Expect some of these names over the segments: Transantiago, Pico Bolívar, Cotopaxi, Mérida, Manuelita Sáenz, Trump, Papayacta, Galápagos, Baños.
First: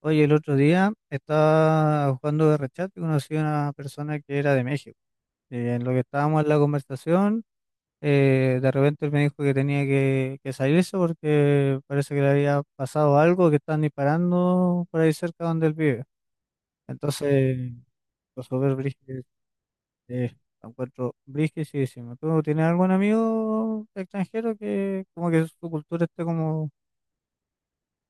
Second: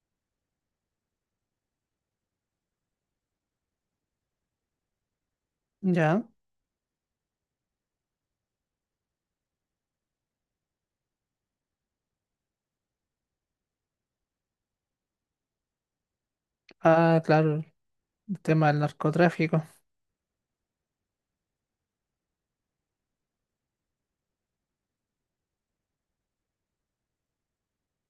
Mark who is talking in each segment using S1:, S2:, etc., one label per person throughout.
S1: Oye, el otro día estaba jugando de rechat y conocí a una persona que era de México. Y en lo que
S2: Ya.
S1: estábamos en la conversación, de repente él me dijo que tenía que salirse porque parece que le había pasado algo, que están disparando por ahí cerca donde él vive.
S2: Ah, claro,
S1: Entonces,
S2: el
S1: lo
S2: tema
S1: súper
S2: del
S1: brígido,
S2: narcotráfico.
S1: eh, lo encuentro brígidísimo. ¿Tú tienes algún amigo extranjero que como que su cultura esté como,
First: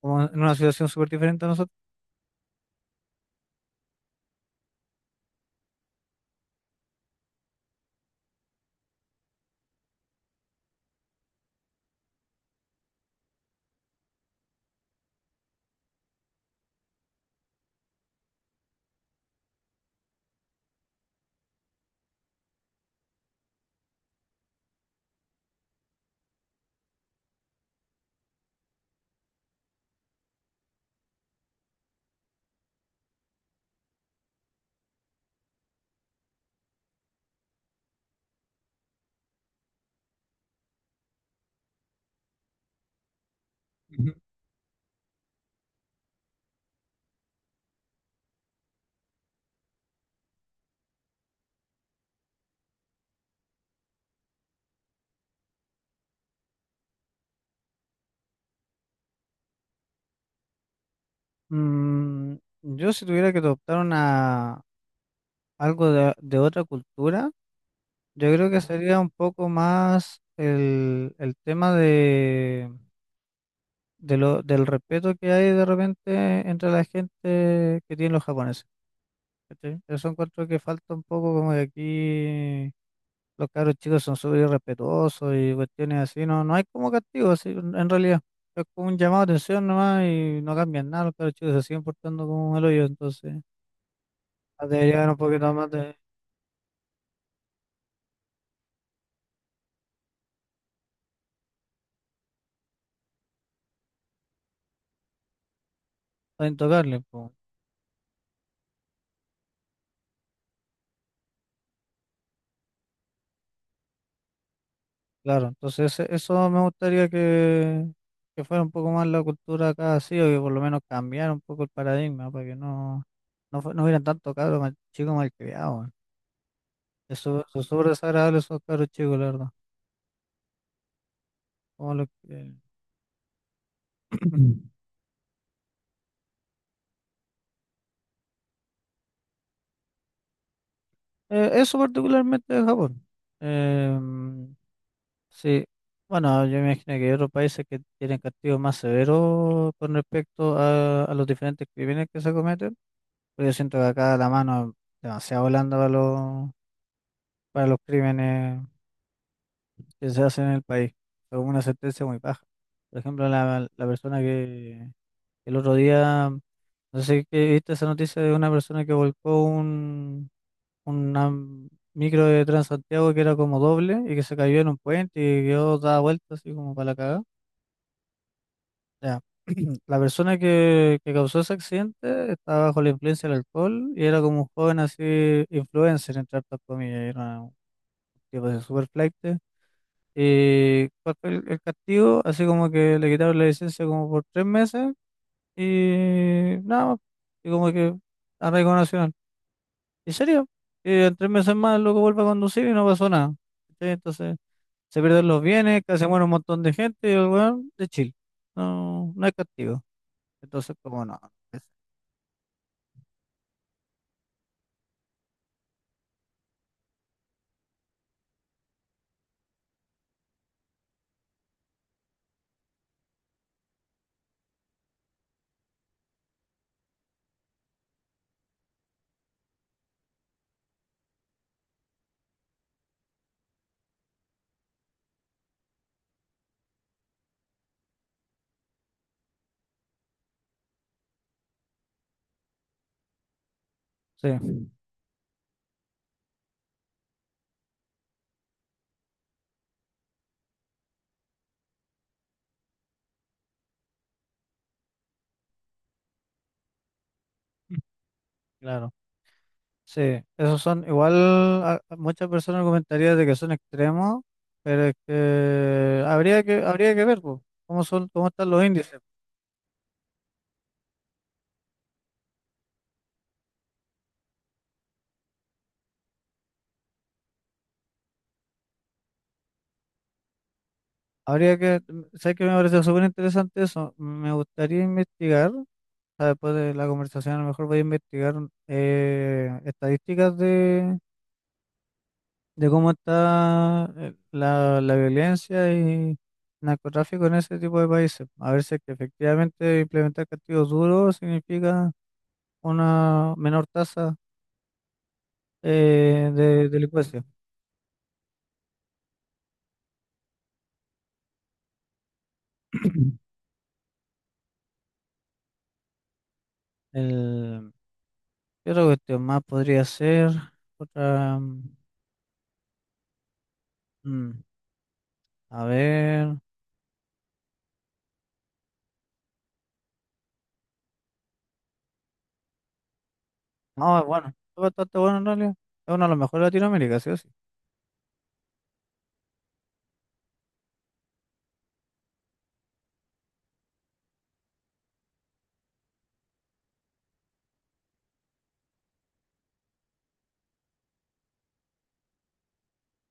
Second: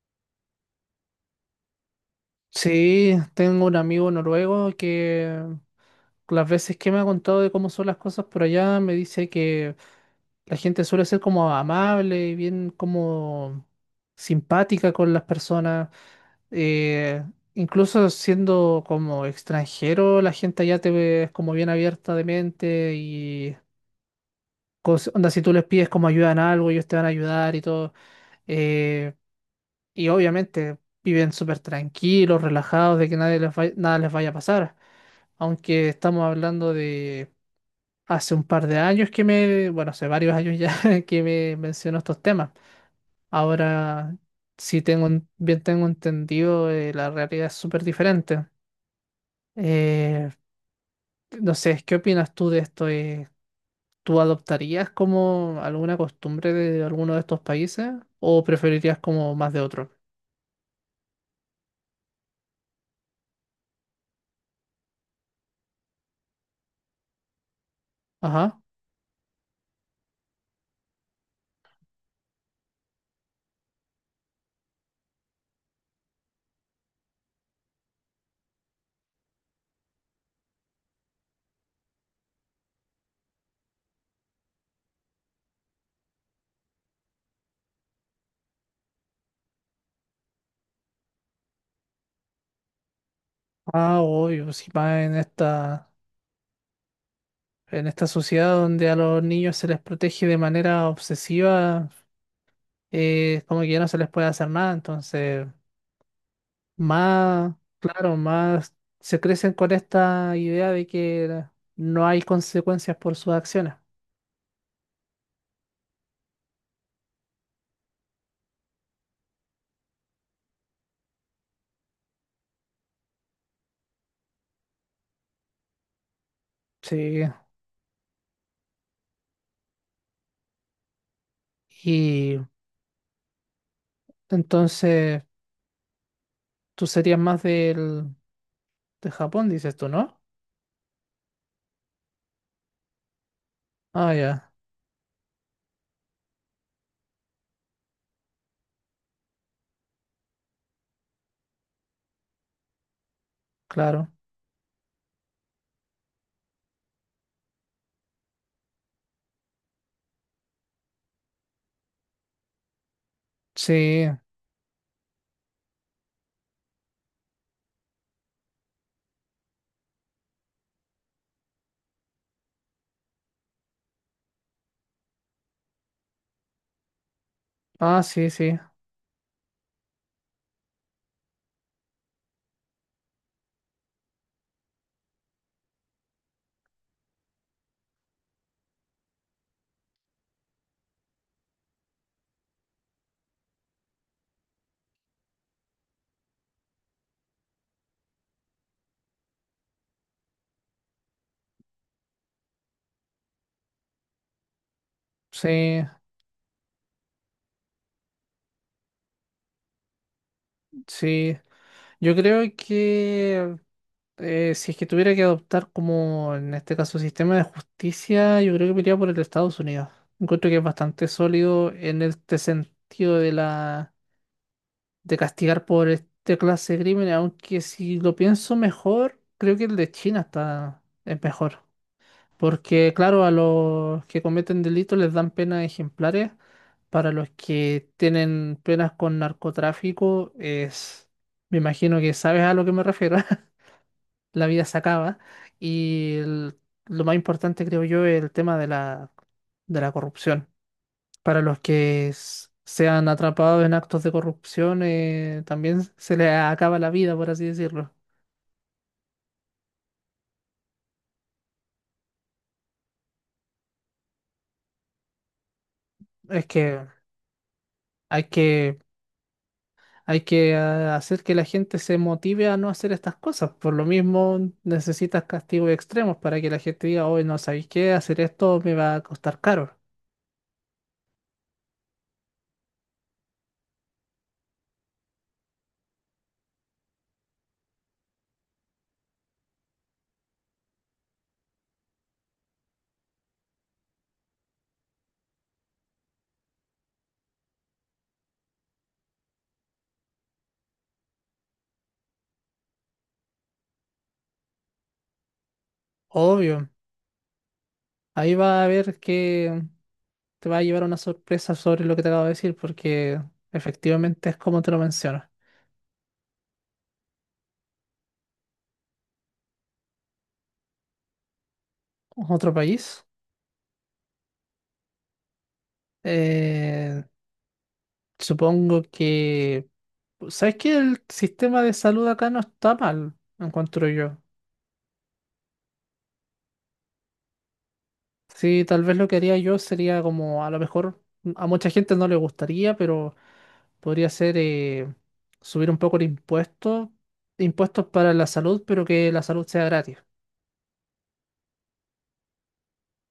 S1: como en una situación súper diferente a nosotros?
S2: Sí, tengo un amigo noruego que las veces que me ha contado de cómo son las cosas por allá, me dice que la gente suele ser como amable y bien como simpática con las personas. eh, Incluso siendo como extranjero, la gente allá te ve como bien abierta de mente y onda, si tú les pides como ayuda en algo, ellos te van a ayudar y todo. Eh, Y obviamente viven súper tranquilos, relajados, de que nadie les vaya- nada les vaya a pasar. Aunque estamos hablando de hace un par de años que bueno, hace varios años ya que me mencionó estos temas. Ahora, si bien tengo entendido, la realidad es súper diferente. Eh, no sé, ¿qué opinas tú de esto? ¿Tú adoptarías como alguna costumbre de alguno de estos países o preferirías como más de otro?
S1: Mm, yo si tuviera que adoptar una, algo de otra cultura, yo creo que
S2: Ajá.
S1: sería un poco más el tema de, del respeto que hay de repente entre la gente que tienen los japoneses. ¿Cachai? Eso encuentro que falta un poco como de aquí, los caros chicos son súper irrespetuosos y cuestiones así. No, no hay como castigo así, en realidad. Es como un llamado de atención nomás y no cambian nada, los caros chicos se siguen portando como el hoyo, entonces...
S2: Ah, obvio, si
S1: Debería
S2: va
S1: haber
S2: en
S1: un poquito más
S2: esta...
S1: de,
S2: En esta sociedad donde a los niños se les protege de manera obsesiva, como que ya no se les puede hacer nada. Entonces,
S1: Intocable, pues,
S2: más, claro, más se crecen con esta idea de que no hay consecuencias por sus acciones.
S1: claro. Entonces, eso me gustaría que fuera un poco más la cultura acá, así, o que por lo menos cambiara un poco el paradigma, para que no, no hubieran tanto cabros mal, chicos malcriados.
S2: Sí.
S1: Eso es súper desagradable, esos cabros chicos, la verdad. Como los
S2: Y
S1: que-
S2: entonces, tú serías más de Japón, dices tú, ¿no?
S1: Eso particularmente de Japón.
S2: Ah, ya,
S1: Em, sí, bueno, yo me imagino que hay otros países que tienen castigos más severos con respecto a los diferentes crímenes que se cometen. Porque yo siento que
S2: claro.
S1: acá la mano es demasiado blanda para los, crímenes que se hacen en el país. Es una sentencia muy baja. Por ejemplo, la
S2: Sí.
S1: persona que el otro día, no sé si que viste esa noticia de una persona que volcó una micro de Transantiago que era como doble y que se cayó en un puente y quedó dada vuelta así como para la cagada.
S2: Ah, sí, sí.
S1: Ya. La persona que causó ese accidente estaba bajo la influencia del alcohol y era como un joven así, influencer, entre hartas comillas. Era tipo de super flaite. Y ¿cuál fue el castigo? Así como que le quitaron la licencia como por 3 meses y nada más. Y como que arraigo nacional. ¿En serio? Y en 3 meses más el loco vuelve a conducir y no pasó nada. ¿Cachai? Entonces se pierden los bienes,
S2: Sí,
S1: casi muere un montón de gente y el weón de Chile. No, no hay castigo. Entonces, como no.
S2: sí.
S1: es-
S2: Yo creo que Si es que tuviera que adoptar como en este caso sistema de justicia, yo creo que me iría por el de Estados Unidos. Encuentro que es bastante sólido en este sentido de castigar por este clase de crímenes, aunque si lo pienso mejor, creo que el de China está es mejor, porque claro, a los que cometen delitos les dan penas ejemplares, para los que tienen penas con narcotráfico es, me imagino que sabes a lo que me refiero.
S1: Sí,
S2: La vida se acaba. Y el- lo más importante, creo yo, es el tema de de la corrupción. Para los que sean atrapados en actos de corrupción, también se les acaba la vida, por así decirlo.
S1: claro. Sí, esos son, igual a muchas personas comentarían de que son extremos, pero es que habría
S2: Es
S1: que,
S2: que
S1: habría que ver po, cómo son,
S2: hay
S1: cómo están los
S2: que,
S1: índices.
S2: hay que hacer que la gente se motive a no hacer estas cosas. Por lo mismo, necesitas castigos extremos para que la gente diga, hoy no sabéis qué, hacer esto me va a costar caro.
S1: Habría que, sé que me parece súper interesante eso, me gustaría investigar, o sea, después de la conversación a lo mejor voy a investigar estadísticas de, cómo está la violencia y narcotráfico en ese tipo de países, a ver si es que efectivamente implementar castigos duros significa una menor tasa de
S2: Obvio.
S1: delincuencia.
S2: Ahí va a haber que te va a llevar a una sorpresa sobre lo que te acabo de decir, porque efectivamente es como te lo mencionas.
S1: El, ¿Qué otra cuestión más podría ser? Otra,
S2: Otro país.
S1: mm, a ver.
S2: eh, Supongo que... ¿Sabes que el sistema de salud acá no está mal, encuentro
S1: No, es
S2: yo?
S1: bueno, es bastante bueno en realidad. Es uno de los mejores de Latinoamérica, sí o sí.
S2: Sí, tal vez lo que haría yo sería como, a lo mejor a mucha gente no le gustaría, pero podría ser subir un poco impuestos para la salud, pero que la salud sea gratis.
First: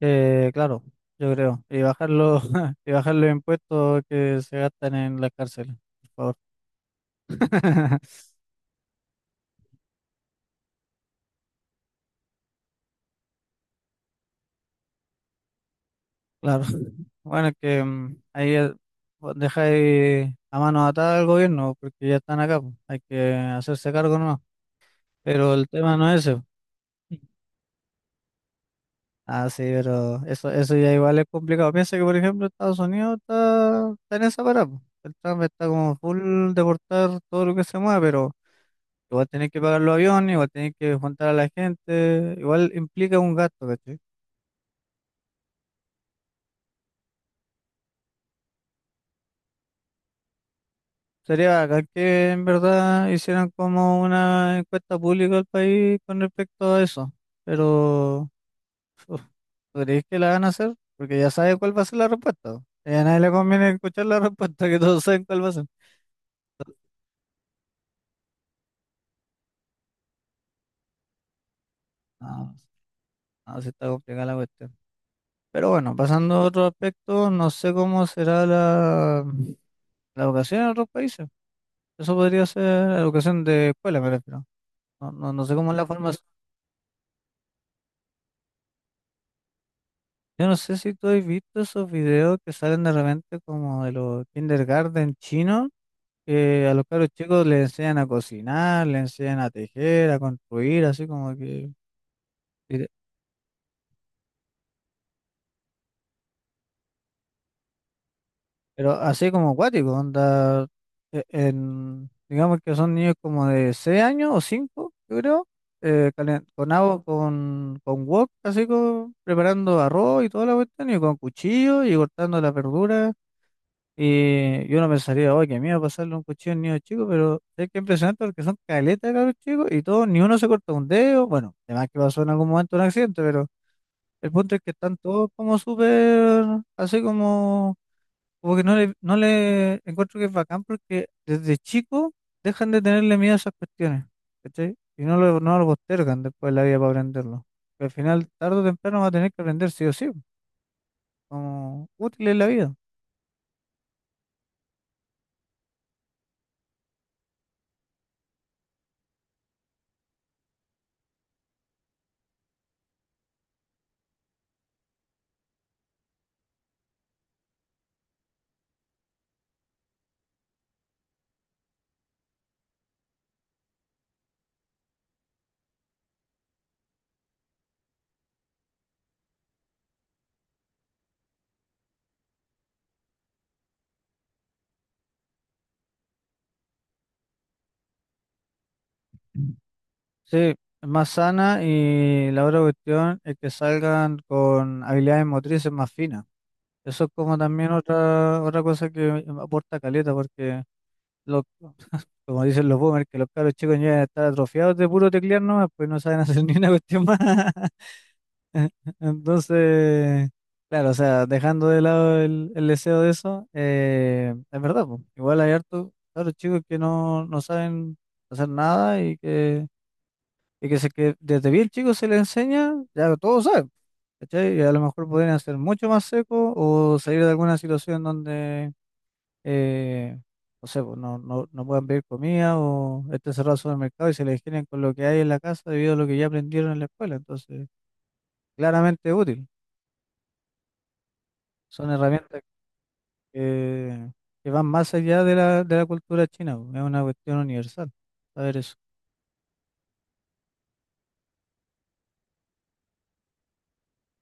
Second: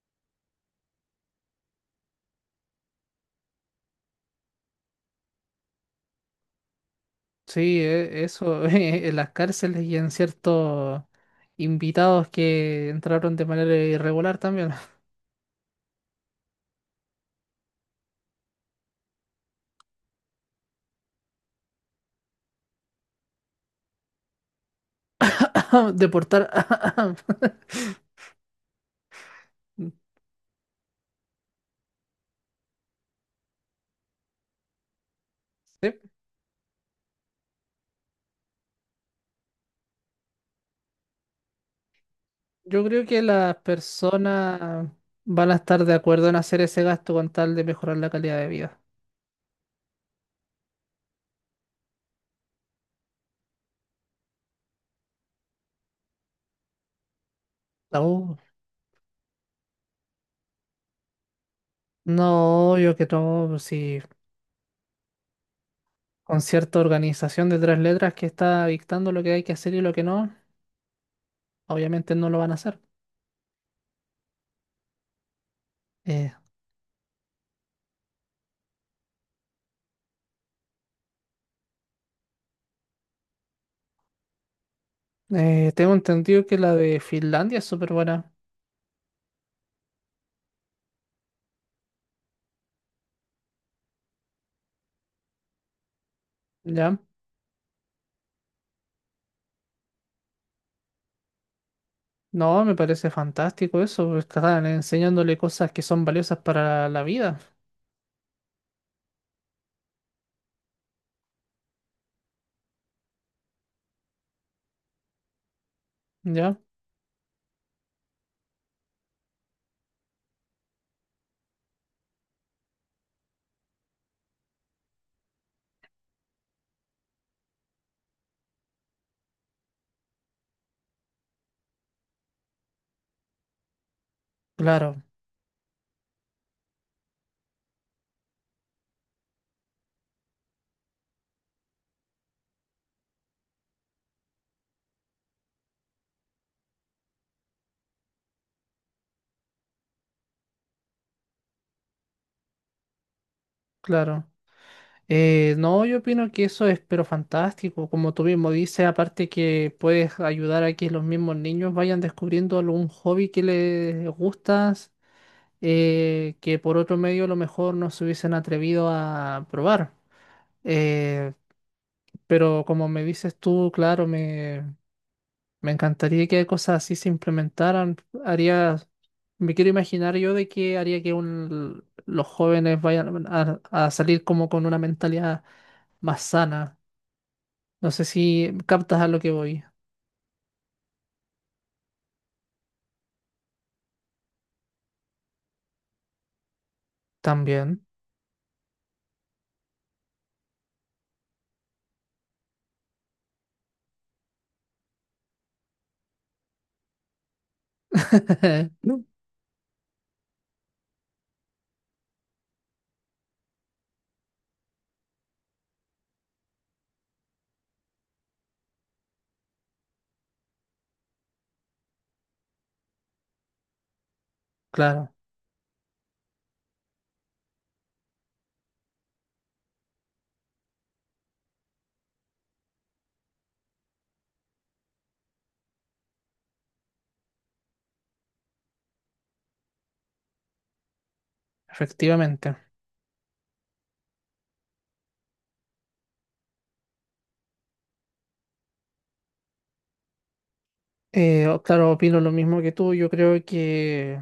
S1: Claro, yo creo. Y bajar los, y bajar los impuestos que se gastan en las cárceles, por favor.
S2: Sí, eso, en las cárceles y en ciertos invitados que entraron de manera irregular también.
S1: Claro. Bueno, es que ahí vos dejáis a mano atada al gobierno porque ya están acá, pues. Hay que hacerse cargo, no. Pero el tema no es ese.
S2: Deportar.
S1: Ah, sí, pero eso ya igual es complicado. Piensa que, por ejemplo, Estados Unidos está en esa parada, po. El Trump está como
S2: Sí,
S1: full deportar todo lo que se mueva, pero igual tenés que pagar los aviones, igual tenés que juntar a la gente, igual
S2: yo creo
S1: implica
S2: que
S1: un
S2: las
S1: gasto, ¿cachai?
S2: personas van a estar de acuerdo en hacer ese gasto con tal de mejorar la calidad de vida.
S1: Sería bacán que en verdad hicieran como una encuesta pública al país con respecto a eso, pero
S2: No,
S1: uf, ¿tú crees que la van a hacer? Porque ya sabe cuál va a ser la respuesta.
S2: no,
S1: Y
S2: yo
S1: a
S2: que
S1: nadie le
S2: no,
S1: conviene
S2: si
S1: escuchar la respuesta, que todos saben cuál va a ser.
S2: con cierta organización de tres letras que está dictando lo que hay que hacer y lo que no, obviamente no lo van
S1: No,
S2: a hacer.
S1: no, sí está complicada la cuestión. Pero bueno,
S2: Eh,
S1: pasando a otro aspecto, no sé cómo será la educación en otros países. Eso podría ser educación de escuela, me refiero. No, sé cómo es la
S2: Tengo
S1: formación.
S2: entendido que la de Finlandia es súper buena,
S1: Yo no sé si tú has visto esos videos que salen de repente como de los kindergarten chinos, que a los
S2: ¿ya?
S1: caros chicos les enseñan a cocinar, les enseñan a tejer, a construir, así como que.
S2: No, me
S1: Y de-
S2: parece fantástico eso, porque están enseñándole cosas que son valiosas para la vida,
S1: Pero así como acuático, onda, digamos que son niños como de 6 años o 5, yo creo,
S2: ¿ya?
S1: con agua, con wok, así como preparando arroz y toda la cuestión, y con cuchillo y cortando las verduras. Y yo no pensaría, oh, qué miedo pasarle un cuchillo a un niño chico, pero es que es impresionante porque son caletas de cabros chicos y todos, ni uno se corta un dedo. Bueno, además que pasó en algún momento un accidente, pero el punto es que
S2: Claro,
S1: están todos como súper, así como. Como que no le encuentro que es bacán porque desde chico dejan de tenerle miedo a esas cuestiones, ¿cachai? Y no lo postergan después de la vida para aprenderlo. Que al final, tarde o temprano, va a tener que aprender sí o sí, como útil en la vida.
S2: claro. No, yo opino que eso es pero fantástico, como tú mismo dices, aparte que puedes ayudar a que los mismos niños vayan descubriendo algún hobby que les gustas, que por otro medio a lo mejor no se hubiesen atrevido a probar. Eh, pero como me dices tú, claro, me... Me encantaría que cosas así se implementaran. Haría, Me quiero imaginar yo de que haría que los jóvenes vayan a salir como con una mentalidad más sana. No sé si captas a lo que voy.
S1: Sí, es más sana y la otra cuestión es que salgan con habilidades motrices más finas. Eso es como también
S2: También.
S1: otra, otra cosa que aporta caleta. Porque los Como dicen los boomers, que los caros chicos ya están atrofiados de puro teclear nomás, pues no saben hacer ni una cuestión más.
S2: No.
S1: Entonces, claro, o sea, dejando de lado el deseo de eso, es verdad, po, igual hay hartos caros chicos que no saben hacer nada, que desde bien chicos se les enseña, ya todos saben, ¿cachai? Y a lo mejor
S2: Claro,
S1: pueden hacer mucho más seco o salir de alguna situación donde eh, no sé, pues, no puedan pedir comida o esté cerrado el supermercado y se les generen con lo que hay en la casa debido a lo que ya aprendieron en la escuela. Entonces, claramente es útil. Son herramientas
S2: efectivamente.
S1: que, que van más allá de de la cultura china, pues. Es una cuestión universal. Saber eso.
S2: Claro, opino lo mismo que tú. Yo creo que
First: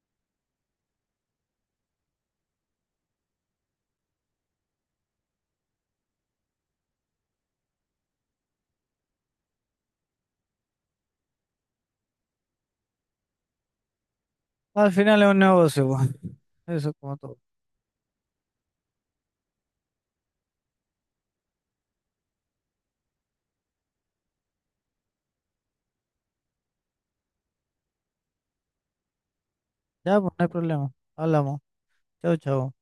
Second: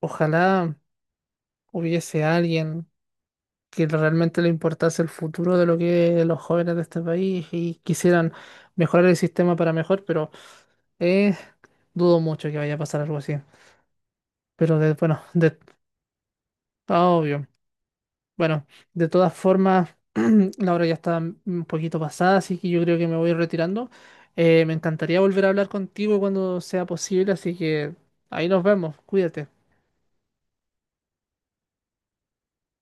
S2: ojalá hubiese alguien que realmente le importase el futuro de lo que los jóvenes de este país y quisieran mejorar el sistema para mejor, pero Eh, dudo mucho que vaya a pasar algo así. Pero
S1: Al
S2: bueno,
S1: final es un
S2: de,
S1: negocio, pues, Eso es
S2: ah,
S1: como todo.
S2: obvio. Bueno, de todas formas, la hora ya está un poquito pasada, así que yo creo que me voy retirando. Me encantaría volver a hablar contigo cuando sea posible, así que ahí nos vemos. Cuídate.
S1: Ya, pues no hay problema. Hablamos. Chao, chao.